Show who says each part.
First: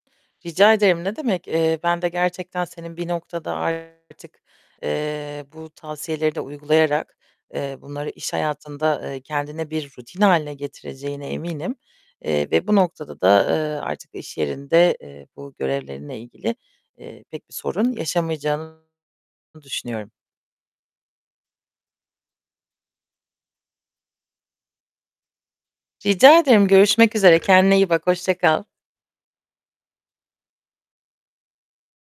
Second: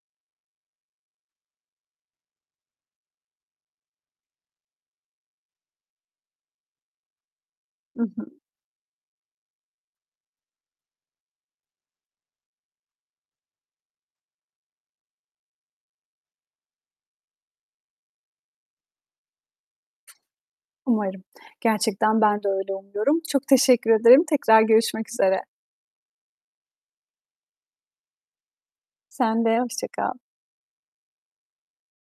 Speaker 1: Rica ederim, ne demek, eee, ben de gerçekten senin bir noktada artık, eee, bu tavsiyeleri de uygulayarak, eee,
Speaker 2: Hı
Speaker 1: bunları iş
Speaker 2: hı.
Speaker 1: hayatında, eee, kendine bir rutin hâline getireceğine eminim. Eee, ve bu noktada da, eee, artık iş yerinde, eee, bu görevlerinle ilgili, eee, pek bir sorun yaşamayacağını düşünüyorum.
Speaker 2: Umarım. Gerçekten ben de öyle umuyorum. Çok teşekkür ederim. Tekrar görüşmek üzere.
Speaker 1: Rica ederim. Görüşmek üzere. Kendine iyi bak. Hoşça kal.
Speaker 2: Sen de, hoşça kal.